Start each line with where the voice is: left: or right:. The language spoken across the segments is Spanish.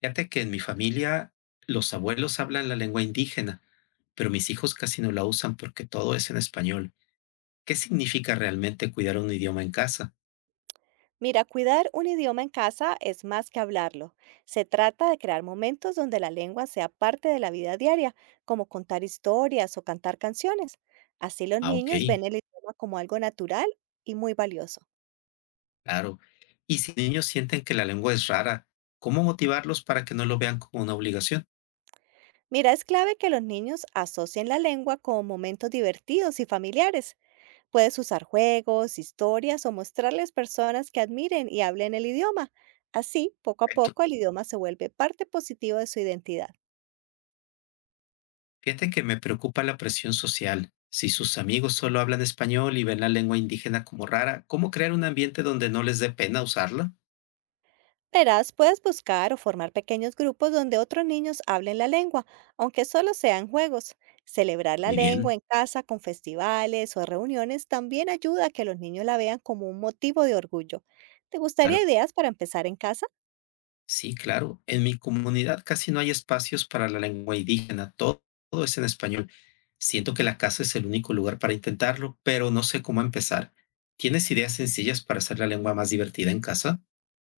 left: Fíjate que en mi familia los abuelos hablan la lengua indígena, pero mis hijos casi no la usan porque todo es en español. ¿Qué significa realmente cuidar un idioma en casa?
right: Mira, cuidar un idioma en casa es más que hablarlo. Se trata de crear momentos donde la lengua sea parte de la vida diaria, como contar historias o cantar canciones. Así los
left: Ah, ok,
right: niños ven el idioma como algo natural y muy valioso.
left: claro. Y si niños sienten que la lengua es rara, ¿cómo motivarlos para que no lo vean como una obligación?
right: Mira, es clave que los niños asocien la lengua con momentos divertidos y familiares. Puedes usar juegos, historias o mostrarles personas que admiren y hablen el idioma. Así, poco a
left: Perfecto.
right: poco, el idioma se vuelve parte positiva de su identidad.
left: Fíjate que me preocupa la presión social. Si sus amigos solo hablan español y ven la lengua indígena como rara, ¿cómo crear un ambiente donde no les dé pena usarla?
right: Verás, puedes buscar o formar pequeños grupos donde otros niños hablen la lengua, aunque solo sean juegos. Celebrar la
left: Muy bien,
right: lengua en casa con festivales o reuniones también ayuda a que los niños la vean como un motivo de orgullo. ¿Te gustaría
left: claro.
right: ideas para empezar en casa?
left: Sí, claro. En mi comunidad casi no hay espacios para la lengua indígena, todo es en español. Siento que la casa es el único lugar para intentarlo, pero no sé cómo empezar. ¿Tienes ideas sencillas para hacer la lengua más divertida en casa?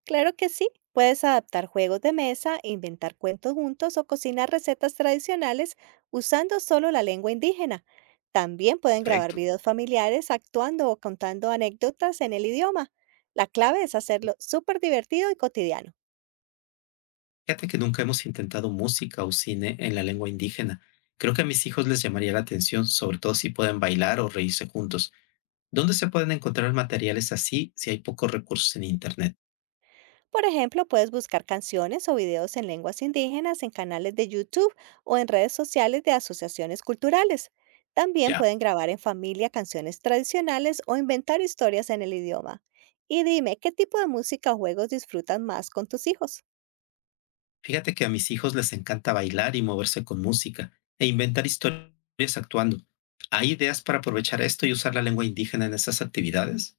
right: Claro que sí, puedes adaptar juegos de mesa, inventar cuentos juntos o cocinar recetas tradicionales usando solo la lengua indígena. También pueden grabar
left: Perfecto.
right: videos familiares actuando o contando anécdotas en el idioma. La clave es hacerlo súper divertido y cotidiano.
left: Fíjate que nunca hemos intentado música o cine en la lengua indígena. Creo que a mis hijos les llamaría la atención, sobre todo si pueden bailar o reírse juntos. ¿Dónde se pueden encontrar materiales así si hay pocos recursos en Internet?
right: Por ejemplo, puedes buscar canciones o videos en lenguas indígenas en canales de YouTube o en redes sociales de asociaciones culturales. También
left: Ya.
right: pueden grabar en familia canciones tradicionales o inventar historias en el idioma. Y dime, ¿qué tipo de música o juegos disfrutan más con tus hijos?
left: Fíjate que a mis hijos les encanta bailar y moverse con música e inventar historias actuando. ¿Hay ideas para aprovechar esto y usar la lengua indígena en esas actividades?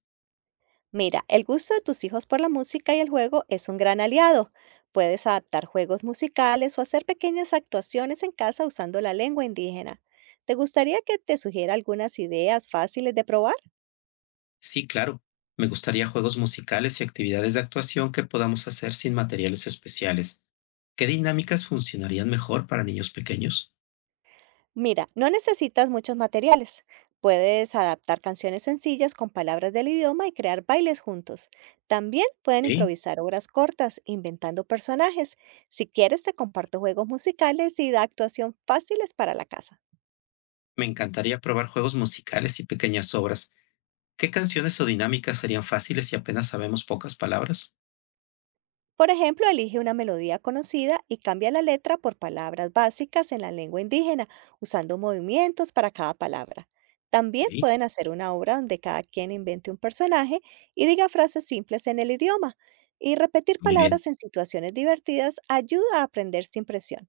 right: Mira, el gusto de tus hijos por la música y el juego es un gran aliado. Puedes adaptar juegos musicales o hacer pequeñas actuaciones en casa usando la lengua indígena. ¿Te gustaría que te sugiera algunas ideas fáciles de probar?
left: Sí, claro. Me gustaría juegos musicales y actividades de actuación que podamos hacer sin materiales especiales. ¿Qué dinámicas funcionarían mejor para niños pequeños?
right: Mira, no necesitas muchos materiales. Puedes adaptar canciones sencillas con palabras del idioma y crear bailes juntos. También pueden
left: Sí,
right: improvisar obras cortas, inventando personajes. Si quieres, te comparto juegos musicales y de actuación fáciles para la casa.
left: me encantaría probar juegos musicales y pequeñas obras. ¿Qué canciones o dinámicas serían fáciles si apenas sabemos pocas palabras?
right: Por ejemplo, elige una melodía conocida y cambia la letra por palabras básicas en la lengua indígena, usando movimientos para cada palabra. También
left: Ok,
right: pueden hacer una obra donde cada quien invente un personaje y diga frases simples en el idioma. Y repetir
left: muy bien.
right: palabras en situaciones divertidas ayuda a aprender sin presión.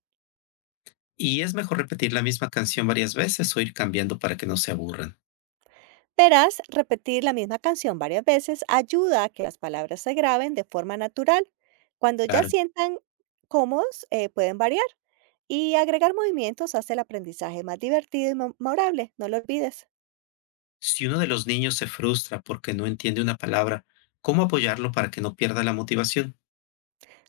left: Y es mejor repetir la misma canción varias veces o ir cambiando para que no se aburran.
right: Verás, repetir la misma canción varias veces ayuda a que las palabras se graben de forma natural. Cuando ya
left: Claro.
right: sientan cómodos, pueden variar. Y agregar movimientos hace el aprendizaje más divertido y memorable, no lo olvides.
left: Si uno de los niños se frustra porque no entiende una palabra, ¿cómo apoyarlo para que no pierda la motivación?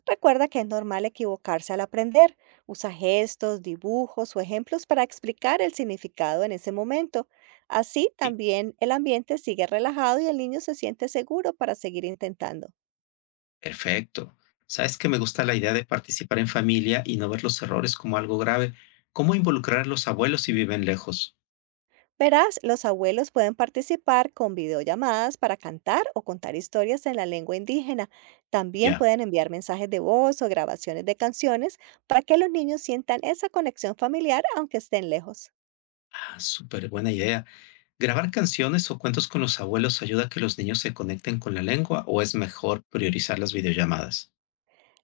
right: Recuerda que es normal equivocarse al aprender. Usa gestos, dibujos o ejemplos para explicar el significado en ese momento. Así
left: Sí.
right: también el ambiente sigue relajado y el niño se siente seguro para seguir intentando.
left: Perfecto. Sabes que me gusta la idea de participar en familia y no ver los errores como algo grave. ¿Cómo involucrar a los abuelos si viven lejos?
right: Verás, los abuelos pueden participar con videollamadas para cantar o contar historias en la lengua indígena. También
left: Ya.
right: pueden enviar mensajes de voz o grabaciones de canciones para que los niños sientan esa conexión familiar aunque estén lejos.
left: Ah, súper buena idea. ¿Grabar canciones o cuentos con los abuelos ayuda a que los niños se conecten con la lengua o es mejor priorizar las videollamadas?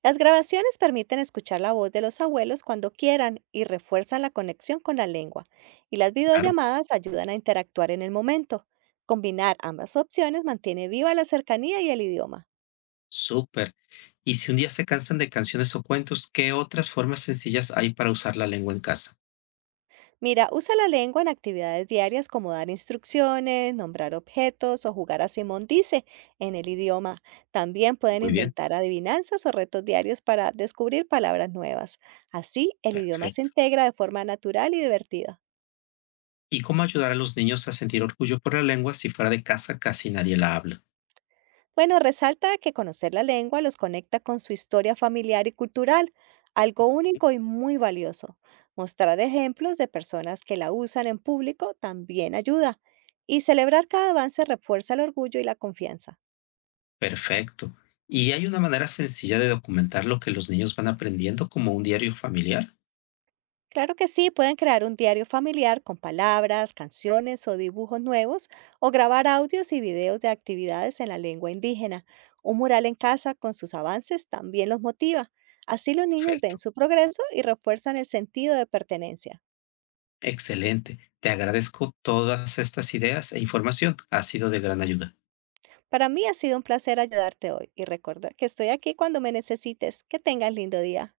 right: Las grabaciones permiten escuchar la voz de los abuelos cuando quieran y refuerzan la conexión con la lengua. Y las
left: Claro.
right: videollamadas ayudan a interactuar en el momento. Combinar ambas opciones mantiene viva la cercanía y el idioma.
left: Súper. Y si un día se cansan de canciones o cuentos, ¿qué otras formas sencillas hay para usar la lengua en casa?
right: Mira, usa la lengua en actividades diarias como dar instrucciones, nombrar objetos o jugar a Simón dice en el idioma. También pueden
left: Muy bien,
right: inventar adivinanzas o retos diarios para descubrir palabras nuevas. Así, el idioma se
left: perfecto.
right: integra de forma natural y divertida.
left: ¿Y cómo ayudar a los niños a sentir orgullo por la lengua si fuera de casa casi nadie la habla?
right: Bueno, resalta que conocer la lengua los conecta con su historia familiar y cultural, algo único y muy valioso. Mostrar ejemplos de personas que la usan en público también ayuda. Y celebrar cada avance refuerza el orgullo y la confianza.
left: Perfecto. ¿Y hay una manera sencilla de documentar lo que los niños van aprendiendo como un diario familiar?
right: Claro que sí, pueden crear un diario familiar con palabras, canciones o dibujos nuevos o grabar audios y videos de actividades en la lengua indígena. Un mural en casa con sus avances también los motiva. Así los niños ven
left: Perfecto.
right: su progreso y refuerzan el sentido de pertenencia.
left: Excelente. Te agradezco todas estas ideas e información. Ha sido de gran ayuda.
right: Para mí ha sido un placer ayudarte hoy y recuerda que estoy aquí cuando me necesites. Que tengas lindo día.